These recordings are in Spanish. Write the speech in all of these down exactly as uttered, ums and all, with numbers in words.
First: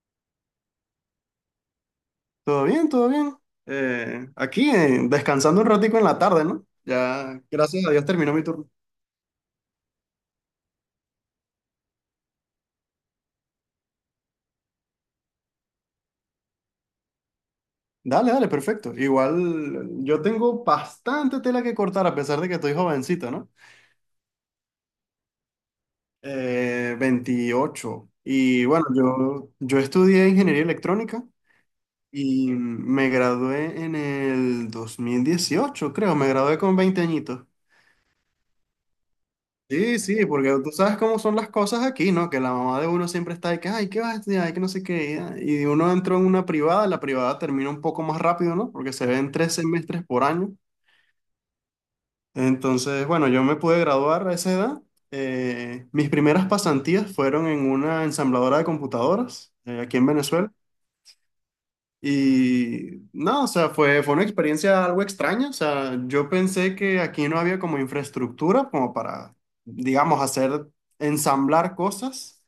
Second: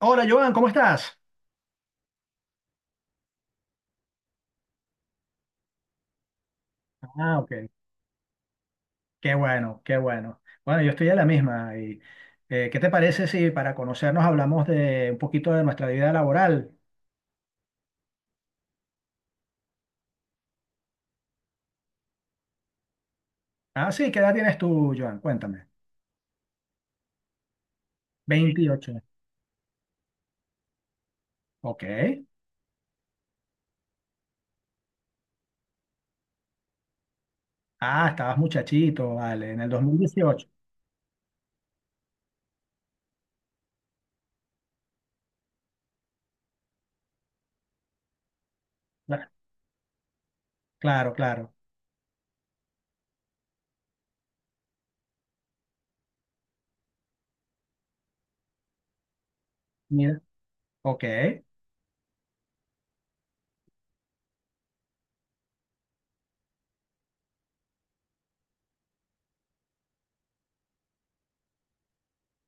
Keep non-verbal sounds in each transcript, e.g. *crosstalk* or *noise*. Hola, Joan, ¿cómo estás? Todo bien, todo bien. Eh, aquí, eh, descansando un ratico en la tarde, ¿no? Ah, Ya, ok. gracias a Dios terminó mi turno. Qué bueno, qué bueno. Bueno, yo estoy a la misma. Y, eh, ¿qué te parece si para conocernos hablamos de un poquito de nuestra vida laboral? Dale, dale, perfecto. Igual yo tengo bastante tela que cortar a pesar de que estoy jovencito, ¿no? Ah, sí, ¿qué edad tienes tú, Joan? Cuéntame. Eh, veintiocho. Y bueno, Veintiocho. yo, yo estudié ingeniería electrónica Ok. y me gradué en el dos mil dieciocho, creo. Me gradué con veinte añitos. Ah, estabas muchachito, vale, en el Sí, sí, dos mil dieciocho. porque tú sabes cómo son las cosas aquí, ¿no? Que la mamá de uno siempre está de que, ay, ¿qué vas a estudiar? Ay, que no sé qué. Y uno entró en una privada, la privada termina un poco más rápido, ¿no? Porque se Cla- ven tres semestres por año. Claro, claro. Entonces, bueno, yo me pude graduar a esa edad. Eh, mis primeras pasantías fueron en una ensambladora de computadoras, eh, aquí en Mira. Venezuela. Ok. Y no, o sea, fue, fue una experiencia algo extraña. O sea, yo pensé que aquí no había como infraestructura como para, digamos, hacer ensamblar cosas.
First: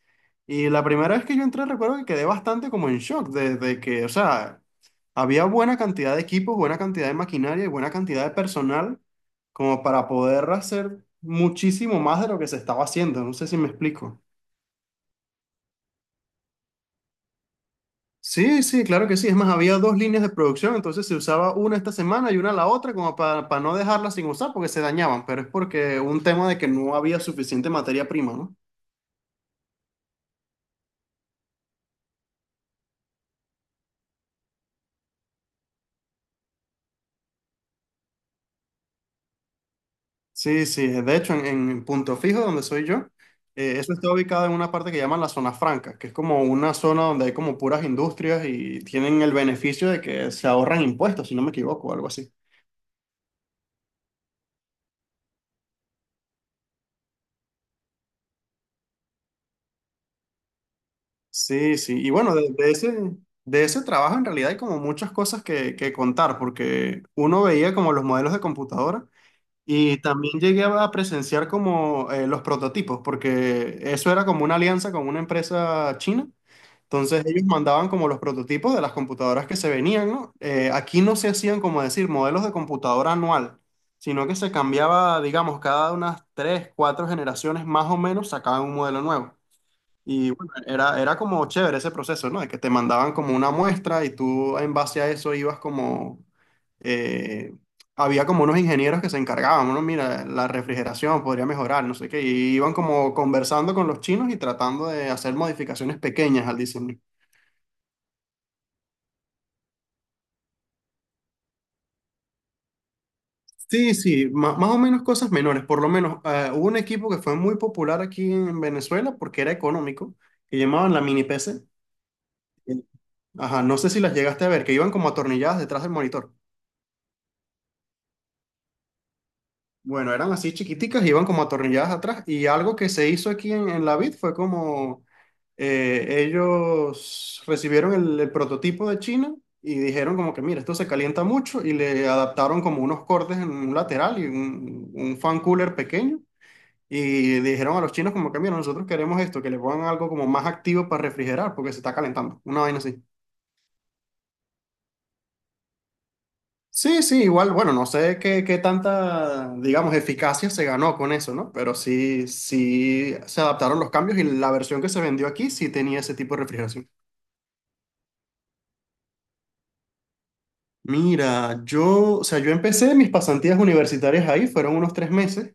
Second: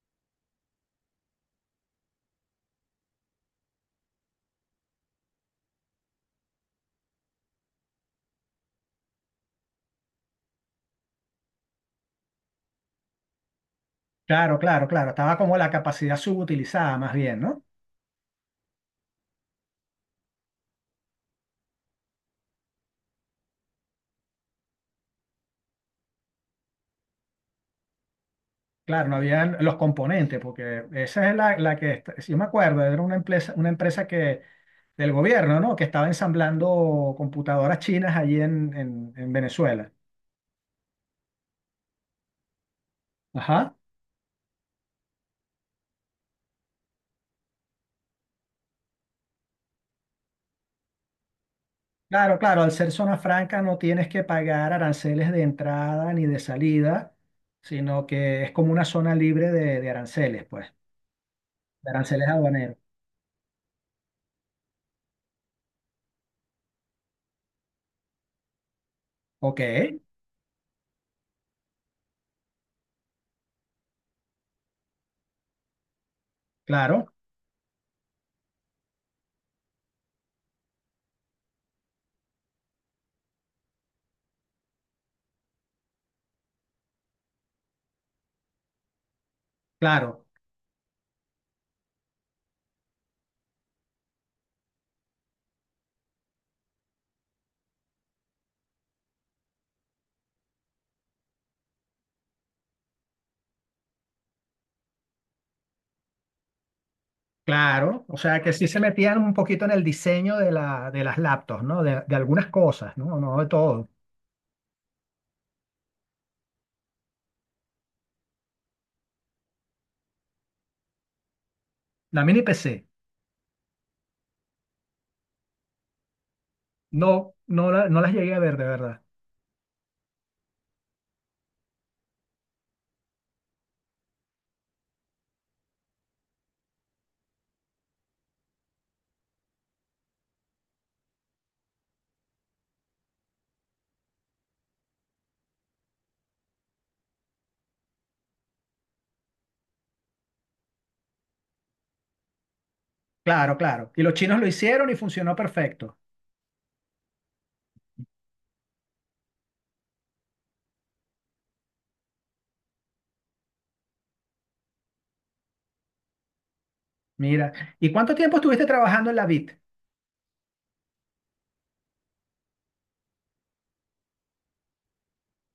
Y la primera vez que yo entré recuerdo que quedé bastante como en shock desde que, o sea, había buena cantidad de equipos, buena cantidad de maquinaria y buena cantidad de personal como para poder hacer muchísimo más de lo que se estaba haciendo. No sé si me explico. Claro, claro, claro. Estaba como la capacidad subutilizada más bien, ¿no? Sí, sí, claro que sí. Es más, había dos líneas de producción, entonces se usaba una esta semana y una la otra como para, para, no dejarlas sin usar porque se dañaban, pero es porque un tema de que no había suficiente materia prima, ¿no? Claro, no habían los componentes, porque esa es la, la que, está- si yo me acuerdo, era una empresa, una empresa que, del gobierno, ¿no? Que estaba ensamblando computadoras chinas allí en, en- en Venezuela. Sí, sí, eh, de hecho en, en Punto Fijo, donde soy yo, Ajá. eh, eso está ubicado en una parte que llaman la zona franca, que es como una zona donde hay como puras industrias y tienen el beneficio de que se ahorran impuestos, si no me equivoco, o algo así. Claro, claro, al ser zona franca no tienes que pagar aranceles de entrada ni de salida, sino que es como una zona libre de, de aranceles, pues, Sí, de sí. Y aranceles bueno, de, de aduaneros. ese, de ese trabajo en realidad hay como muchas cosas que, que contar, porque uno veía como los modelos de computadora Ok, y también llegué a presenciar como eh, los prototipos, porque eso era como una alianza con una empresa china. claro, Entonces ellos mandaban como los prototipos de las computadoras que se venían, ¿no? Eh, aquí no se hacían como decir modelos de computadora anual, sino que se cambiaba, digamos, cada unas tres, cuatro generaciones más o menos sacaban un modelo nuevo. claro. Y bueno, era, era como chévere ese proceso, ¿no? De que te mandaban como una muestra y tú en base a eso ibas como. eh, había como unos ingenieros que se encargaban, bueno, mira, la refrigeración podría mejorar, no sé qué, y iban como conversando con los chinos y tratando de hacer modificaciones pequeñas al diseño. Claro, o sea que sí se metían un poquito en el diseño de, la, de las laptops, ¿no? De, de algunas cosas, ¿no? No de todo. Sí, sí, ma- más o menos cosas menores, por lo menos eh, hubo un equipo que fue muy popular aquí en Venezuela porque era económico, que llamaban la mini P C. La mini P C, Ajá, no sé si las llegaste a ver, que iban como atornilladas detrás del monitor. no, no, la- no las llegué a ver, de verdad. Bueno, eran así chiquiticas, iban como atornilladas atrás. Y algo que se hizo aquí en, en, la vid fue como eh, ellos recibieron el, el prototipo de China y dijeron como que, mira, esto se calienta mucho y le adaptaron como unos cortes en un lateral y un, un fan cooler pequeño. Y dijeron a los chinos como que, mira, nosotros queremos esto, que le pongan algo como más activo para refrigerar porque se está calentando. Una vaina así. Claro, claro. Y los chinos lo hicieron y funcionó perfecto. Sí, sí, igual, bueno, no sé qué, qué tanta, digamos, eficacia se ganó con eso, ¿no? Pero sí, sí se adaptaron los cambios y la versión que se vendió aquí sí tenía ese tipo de refrigeración. Mira, ¿y cuánto tiempo estuviste trabajando en la Bit? Mira, yo, o sea, yo empecé mis pasantías universitarias ahí, fueron unos tres meses.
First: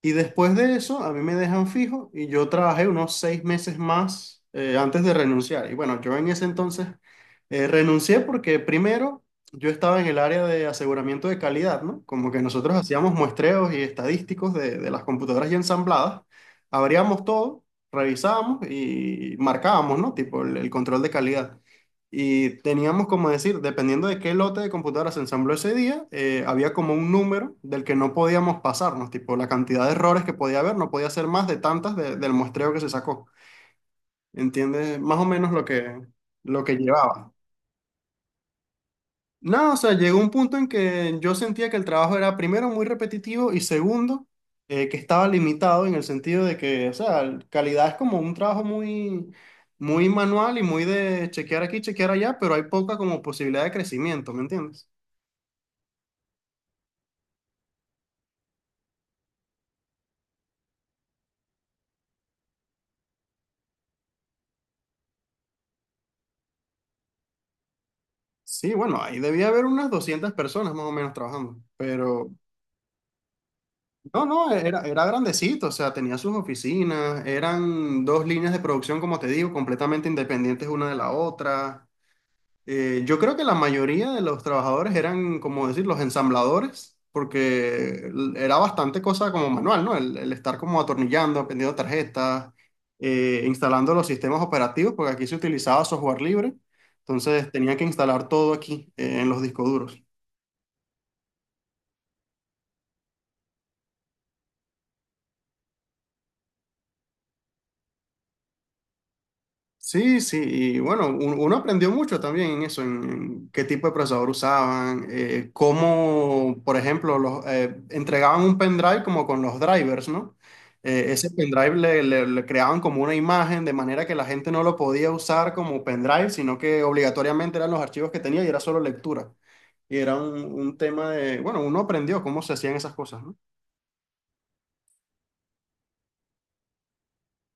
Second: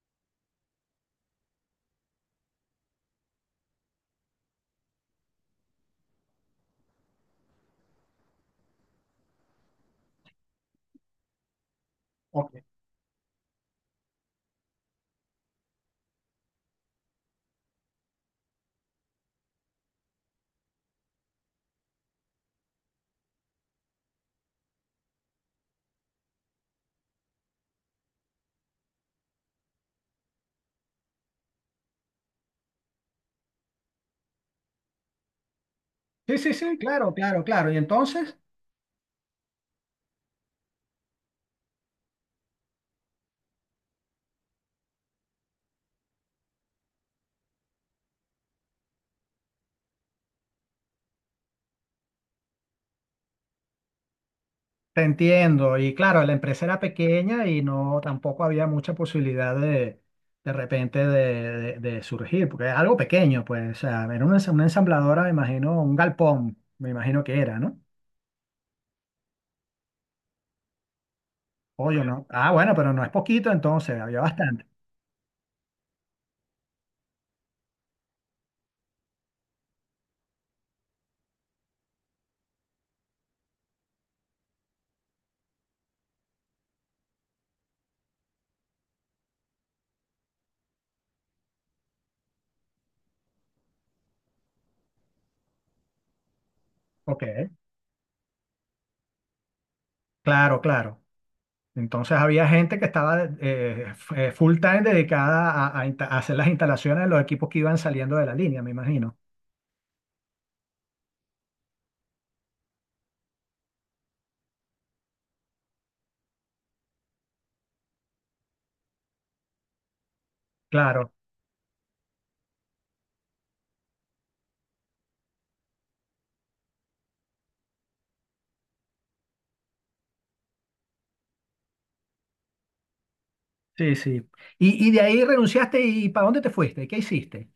Y después de eso, a mí me dejan fijo y yo trabajé unos seis meses más eh, antes de renunciar. Y bueno, yo en ese entonces eh, renuncié porque primero yo estaba en el área de aseguramiento de calidad, ¿no? Como que Ok. nosotros hacíamos muestreos y estadísticos de, de las computadoras ya ensambladas, abríamos todo, revisábamos y marcábamos, ¿no? Tipo el, el control de calidad. Y teníamos como decir, dependiendo de qué lote de computadoras se ensambló ese día, eh, había como un número del que no podíamos pasarnos, tipo la cantidad de errores que podía haber, no podía ser más de tantas de- del muestreo que se sacó. ¿Entiendes? Más o menos lo que, Sí, sí, lo que sí, claro, llevaba. claro, claro. ¿Y entonces? No, o sea, llegó un punto en que yo sentía que el trabajo era primero muy repetitivo y segundo, eh, que estaba limitado en el sentido de que, o sea, calidad es como un trabajo muy, muy manual y muy de chequear aquí, chequear allá, pero hay poca como posibilidad de crecimiento, ¿me entiendes? Te entiendo. Y claro, la empresa era pequeña y no tampoco había mucha posibilidad de de repente de, de- de surgir, porque es algo pequeño, pues. O sea, era una, ens- una ensambladora, me imagino, un galpón, me imagino que era, ¿no? Sí, bueno, ahí debía haber unas doscientas personas más o menos trabajando, O yo no. pero Ah, bueno, pero no es poquito entonces, había no, no, bastante. e-, era, era grandecito, o sea, tenía sus oficinas, eran dos líneas de producción, como te digo, completamente independientes una de la otra. Eh, yo creo que la mayoría de los trabajadores eran, como decir, los ensambladores, porque l- era bastante cosa como manual, ¿no? El, el, estar como atornillando, aprendiendo tarjetas, eh, instalando los sistemas operativos, porque aquí se utilizaba software libre, Ok, entonces tenía que instalar todo aquí, eh, en los discos duros. claro, claro. Entonces había gente que estaba eh, f- eh, full time dedicada a, a insta- a hacer las instalaciones de los equipos que iban saliendo de la línea, me imagino. Sí, sí, y bueno, un- uno aprendió mucho también en eso, en, en qué tipo de procesador usaban, eh, cómo, por ejemplo, los, eh, entregaban un pendrive como con los drivers, ¿no? Claro. Eh, ese pendrive le, le- le creaban como una imagen de manera que la gente no lo podía usar como pendrive, sino que obligatoriamente eran los archivos que tenía y era solo lectura. Y era un, un tema de, bueno, uno aprendió cómo se hacían esas cosas, ¿no? Sí, sí. Y, y de ahí renunciaste y ¿para dónde te fuiste? ¿Qué hiciste?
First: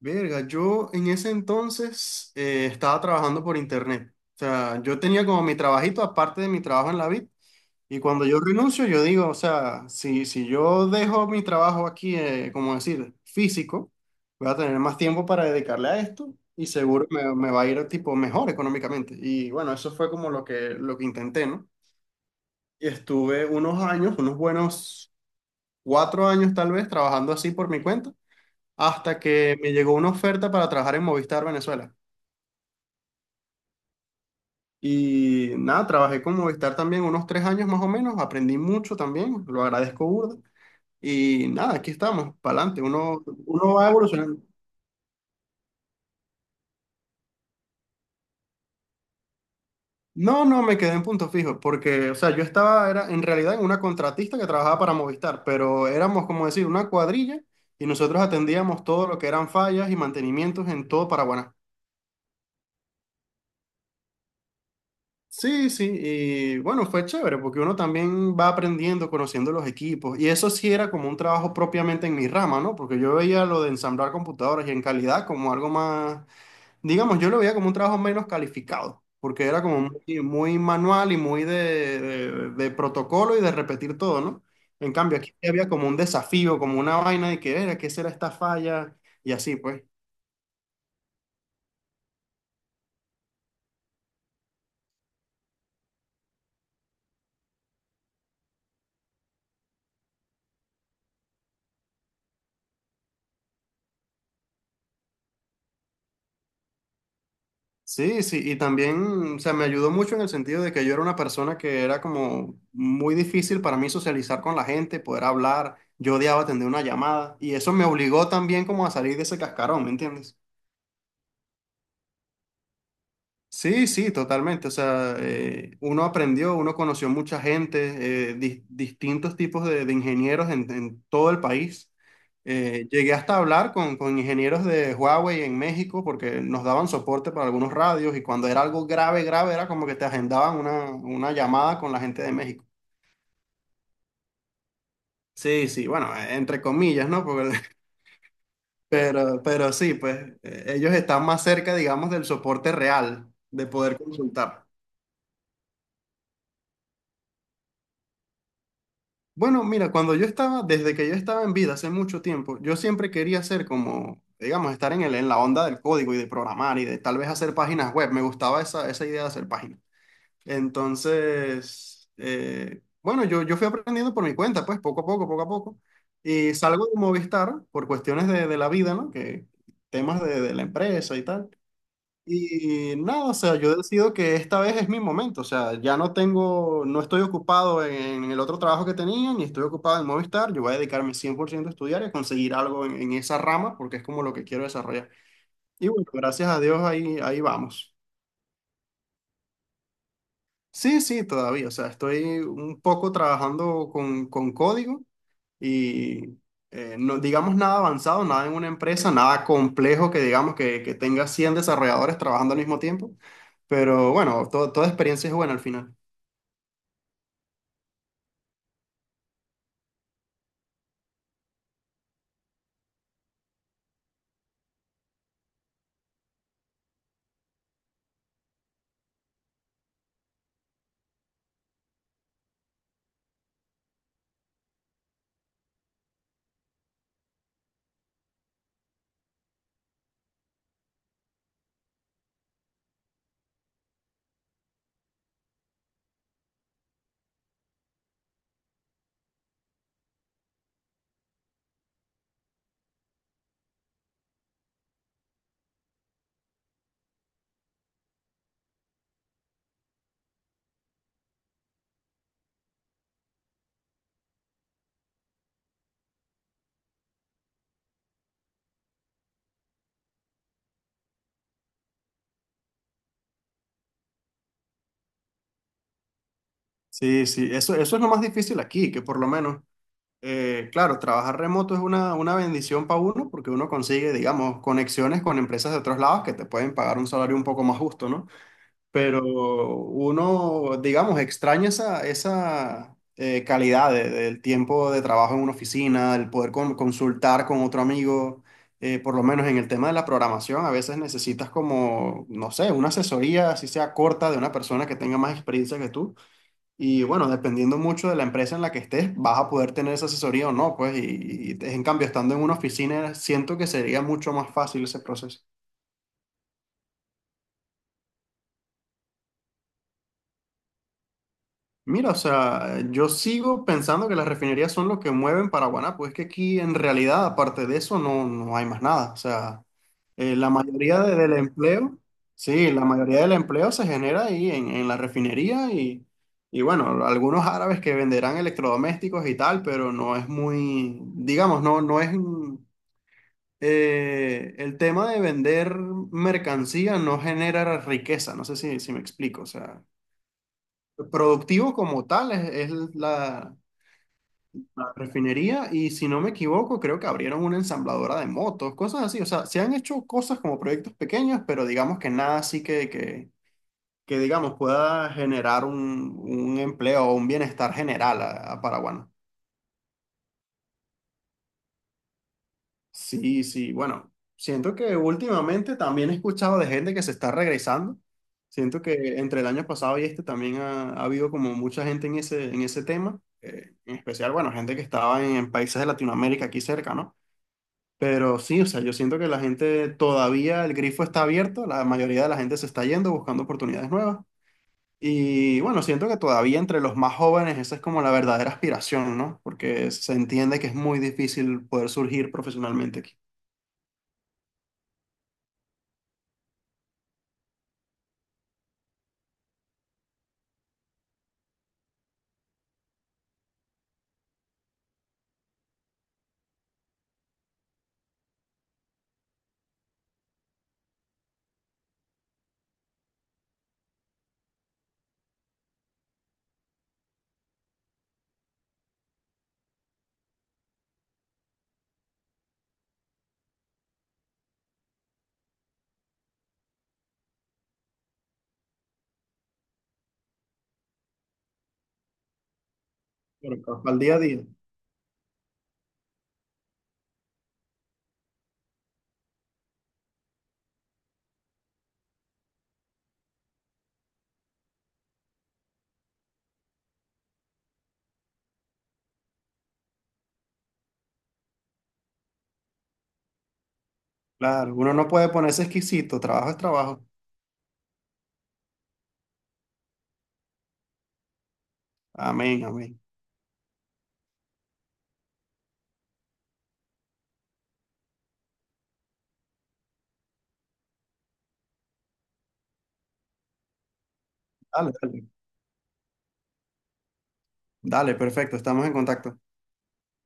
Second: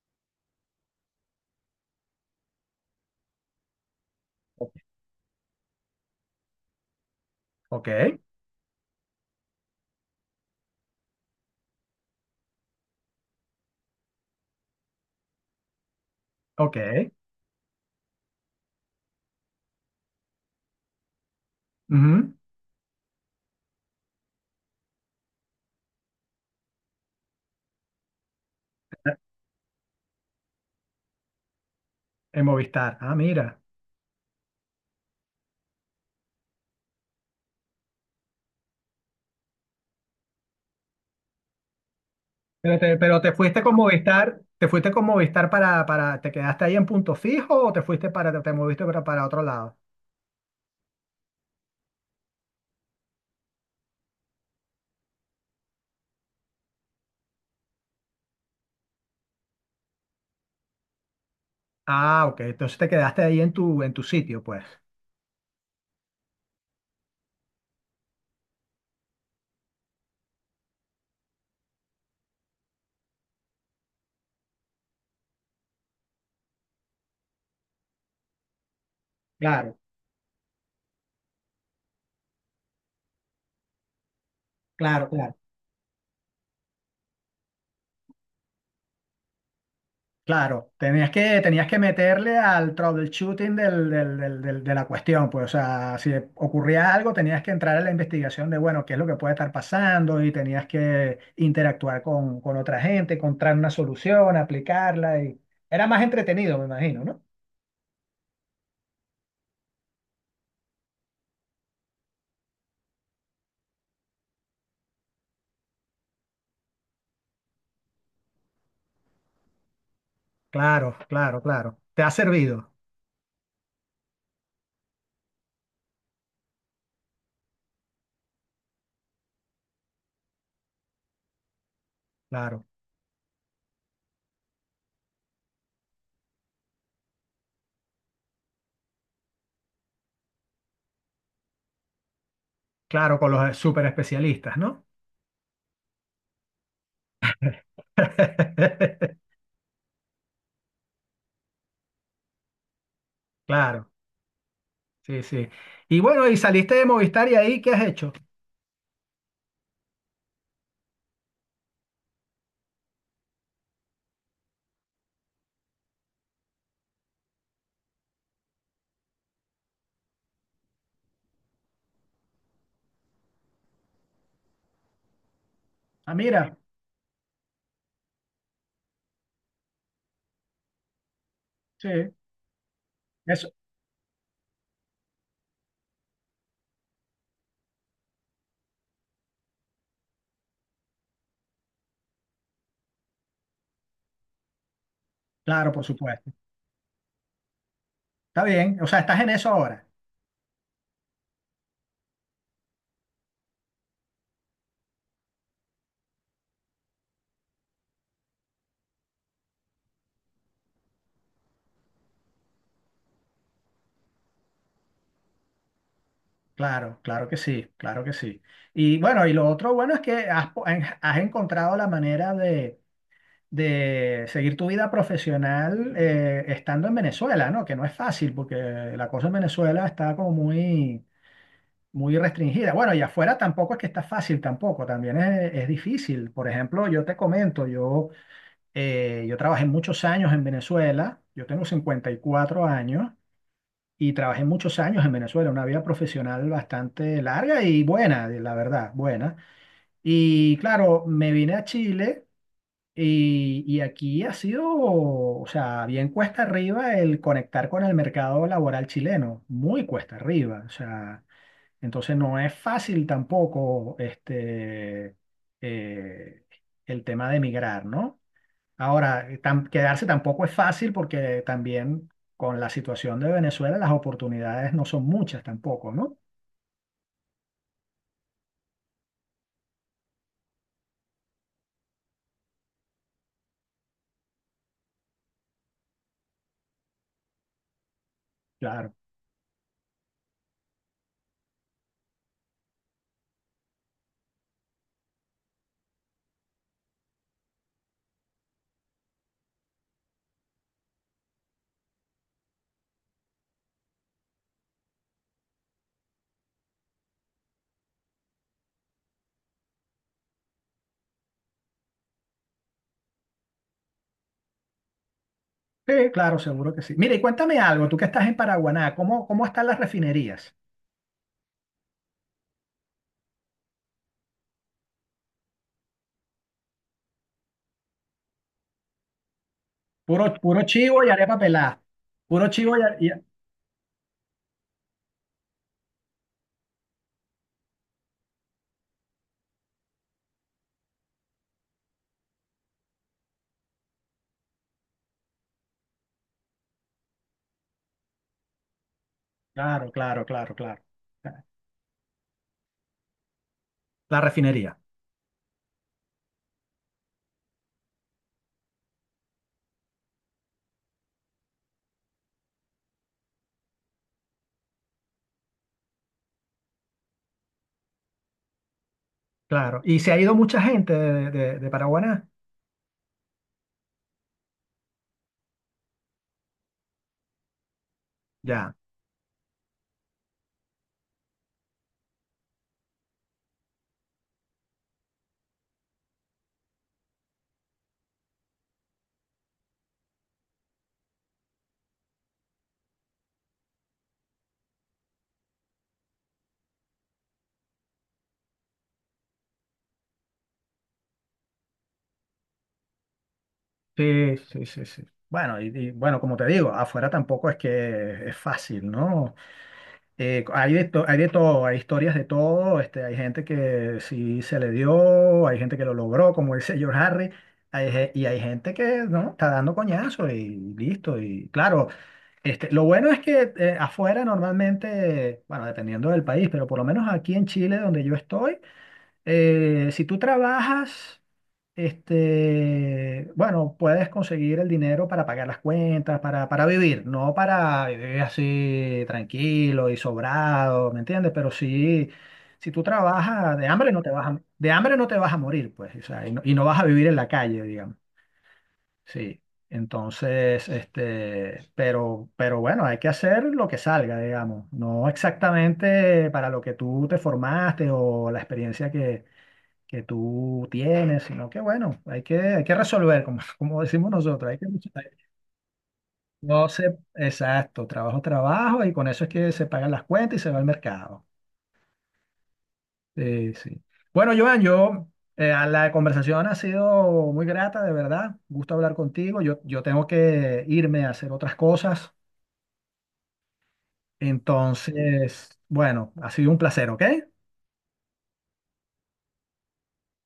Verga, yo en ese entonces eh, estaba trabajando por internet. O sea, yo tenía como mi trabajito aparte de mi trabajo en la vid. Ok, Y cuando yo renuncio, yo digo, o sea, si, si yo dejo mi trabajo aquí, eh, como decir, físico, voy a tener más tiempo para dedicarle a esto y ok. seguro me, me va a ir tipo mejor económicamente. Y bueno, eso fue como lo que, lo que intenté, ¿no? Ujú. Y estuve unos años, unos buenos cuatro años tal vez, trabajando así por mi cuenta hasta que me llegó una oferta para trabajar en Movistar Venezuela. En Movistar. Ah, mira. Y nada, trabajé con Movistar también unos tres años más o menos, aprendí mucho también, lo agradezco burda. Y nada, aquí estamos, para Pero adelante, te, pero uno, te fuiste con uno va Movistar, evolucionando. te fuiste con Movistar para, para, ¿te quedaste ahí en punto fijo o te fuiste para, te moviste para, para otro lado? No, no, me quedé en punto fijo, porque, o sea, yo estaba, era en realidad en una contratista que trabajaba para Movistar, pero éramos, como decir, una cuadrilla y nosotros atendíamos todo lo que eran fallas y mantenimientos en todo Paraguay. Ah, ok. Entonces te quedaste ahí en tu, en tu sitio, pues. Sí, sí, y bueno, fue chévere porque uno también va aprendiendo, conociendo los equipos, y eso sí era como un trabajo propiamente en mi rama, ¿no? Porque yo veía lo de ensamblar computadoras y en calidad como algo más, digamos, yo lo veía como un trabajo menos calificado, porque era Claro, como muy, muy manual y muy de, de- de protocolo y de repetir todo, ¿no? En claro, cambio, aquí claro. sí había como un desafío, como una vaina de que era, ¿qué será esta falla? Y así, pues. Claro, tenías que, tenías que meterle al troubleshooting del, del- del- del- de la cuestión, pues, o sea, si ocurría algo, tenías que entrar a la investigación de, bueno, qué es lo que puede estar pasando y tenías que interactuar con, con otra gente, encontrar una solución, aplicarla y era más entretenido, me imagino, ¿no? Sí, sí, y también, o sea, me ayudó mucho en el sentido de que yo era una persona que era como muy difícil para mí socializar con la gente, poder hablar, yo odiaba atender una llamada, y eso me obligó también como a salir de ese cascarón, ¿me entiendes? Claro, claro, claro. Te ha servido, Sí, sí, totalmente. O sea, eh, uno aprendió, uno conoció mucha gente, eh, dis- distintos tipos de, de ingenieros en, en, todo el país. claro, Eh, llegué hasta a hablar con, con ingenieros de Huawei en México porque nos daban soporte para algunos radios y cuando era algo grave, grave, era como que te agendaban una, una llamada con la gente de México. claro, con los super especialistas, ¿no? Sí, sí, bueno, eh, entre comillas, ¿no? Porque- *laughs* *laughs* pero, pero sí, pues eh, ellos están más cerca, digamos, del soporte real, de Claro, poder consultar. sí, sí. Y bueno, y saliste de Movistar y ahí, ¿qué has hecho? Bueno, mira, cuando yo estaba, desde que yo estaba en vida hace mucho tiempo, yo siempre quería ser como, digamos, estar en el, en la onda del código y de programar y de tal vez hacer páginas web. Me gustaba esa, esa idea de hacer páginas. Entonces, eh, bueno, yo, yo fui aprendiendo por mi cuenta, pues poco a poco, poco a poco. Ah, Y mira, salgo de Movistar por cuestiones de, de la vida, ¿no? Que temas de, de la empresa y tal. sí. Y nada, o Eso. sea, yo decido que esta vez es mi momento, o sea, ya no tengo, no estoy ocupado en el otro trabajo que tenía, ni estoy ocupado en Movistar, yo voy a dedicarme cien por ciento a estudiar y a conseguir algo en, en, esa rama porque es como lo que quiero desarrollar. Claro, por Y bueno, supuesto. gracias a Dios ahí, ahí vamos. Está bien. O sea, estás en eso ahora. Sí, sí, todavía, o sea, estoy un poco trabajando con, con código, y eh, no digamos nada avanzado, nada en una empresa, nada complejo que digamos que, que tenga cien desarrolladores trabajando al mismo tiempo, pero bueno, to- toda experiencia es buena al final. Claro, claro que sí, claro que sí. Y bueno, y lo otro bueno es que has, po- en- has encontrado la manera de, de seguir tu vida profesional eh, estando en Venezuela, ¿no? Que no es fácil porque la cosa en Venezuela está como muy, muy restringida. Bueno, y afuera tampoco es que está fácil tampoco, también es, es difícil. Por ejemplo, yo te comento, yo, eh, yo trabajé muchos años en Venezuela, yo tengo cincuenta y cuatro años. Y trabajé muchos años en Venezuela, una vida profesional bastante larga y buena, la verdad, buena. Y claro, me vine a Chile y, y aquí ha sido, o sea, bien cuesta arriba el conectar con el mercado laboral chileno, muy cuesta arriba, o sea, entonces no es fácil tampoco este, eh, el tema de emigrar, ¿no? Ahora, eh, tam- quedarse tampoco es fácil porque también con la situación de Venezuela las oportunidades no son muchas tampoco, ¿no? Sí, sí, eso, eso es lo más difícil aquí, que por lo menos, eh, claro, trabajar remoto es una, una bendición para uno porque uno consigue, digamos, conexiones con empresas de otros lados que te pueden pagar un salario un poco más justo, ¿no? Claro. pero uno, digamos, extraña esa, esa eh, calidad de- del tiempo de trabajo en una oficina, el poder con- consultar con otro amigo, eh, por lo menos en el tema de la programación, a veces necesitas como, no sé, una asesoría, así sea corta, de una persona que tenga más experiencia que tú. Y bueno, dependiendo mucho de la empresa en la que estés, vas a poder tener esa asesoría o no, pues, y, y en cambio, estando en una oficina, siento que sería mucho más fácil ese proceso. Sí, claro, seguro que sí. Mira y cuéntame algo, tú que estás en Paraguaná, ¿cómo, cómo están las refinerías? Mira, o sea, yo sigo pensando que las refinerías son lo que mueven Paraguaná, pues es que aquí en realidad, aparte de eso, no, no hay más nada. O sea, Puro, eh, la puro mayoría chivo y de- del arepa pelada. empleo, Puro sí, chivo y, la a- y mayoría del empleo se genera ahí en, en, la refinería y, y bueno, algunos árabes que venderán electrodomésticos y tal, pero no es muy, digamos, no, no es, mm, eh, el tema de vender mercancía no genera riqueza, no sé si, si me explico, o sea. claro, claro, claro, claro. Productivo como tal es, es, la, La refinería, la refinería y si no me equivoco creo que abrieron una ensambladora de motos, cosas así. O sea, se han hecho cosas como proyectos pequeños, pero digamos que nada así que, que, que digamos pueda generar un, un, empleo o un bienestar general a, a Paraguay. ¿no? claro. Y se ha ido mucha gente de, de, de Paraguaná. Sí, sí, bueno, siento que últimamente también he escuchado de gente que se está regresando. Ya. Siento que entre el año pasado y este también ha, ha, habido como mucha gente en ese, en ese tema, eh, en especial, bueno, gente que estaba en, en países de Latinoamérica aquí cerca, ¿no? Pero sí, o sea, yo siento que la gente todavía, el grifo está abierto, la mayoría de la gente se está yendo buscando oportunidades nuevas. Y bueno, siento que todavía entre los más jóvenes esa es como la verdadera aspiración, ¿no? Porque se entiende que es muy difícil poder surgir profesionalmente aquí. Sí, sí, sí, sí. Bueno, y, y bueno, como te digo, afuera tampoco es que es fácil, ¿no? Eh, hay de to- hay de todo, hay historias de todo, este, hay gente que sí se le dio, hay gente que lo logró, como dice *laughs* George Harry, hay ge- y hay gente que no, está dando coñazo y listo. Y claro, este, lo bueno es que eh, afuera normalmente, bueno, dependiendo del país, pero por lo menos aquí en Chile, donde yo estoy, eh, si tú trabajas, este, bueno, puedes conseguir el dinero para pagar las cuentas, para, para vivir, no para vivir así tranquilo y sobrado, ¿me entiendes? Pero sí, si tú trabajas, de Claro, hambre Al no te día a vas a, día. de hambre no te vas a morir, pues, o sea, y no, y no vas a vivir en la calle, digamos. Sí. Entonces, este, pero, pero bueno, hay que hacer lo que salga, digamos, no exactamente para lo que tú te formaste o la experiencia que tú tienes, sino que bueno, hay que, hay que resolver, como, *laughs* como decimos nosotros, hay que Claro, uno luchar. no puede ponerse exquisito, trabajo es No sé, trabajo. exacto, trabajo, trabajo, y con eso es que se pagan las cuentas y se va al mercado. Amén, amén. Sí, sí. Bueno, Joan, yo, eh, a la conversación ha sido muy grata, de verdad, gusto hablar contigo, yo, yo tengo que irme a hacer otras cosas, Dale, dale. entonces, bueno, ha sido un placer, ¿ok? Dale, perfecto, estamos en contacto.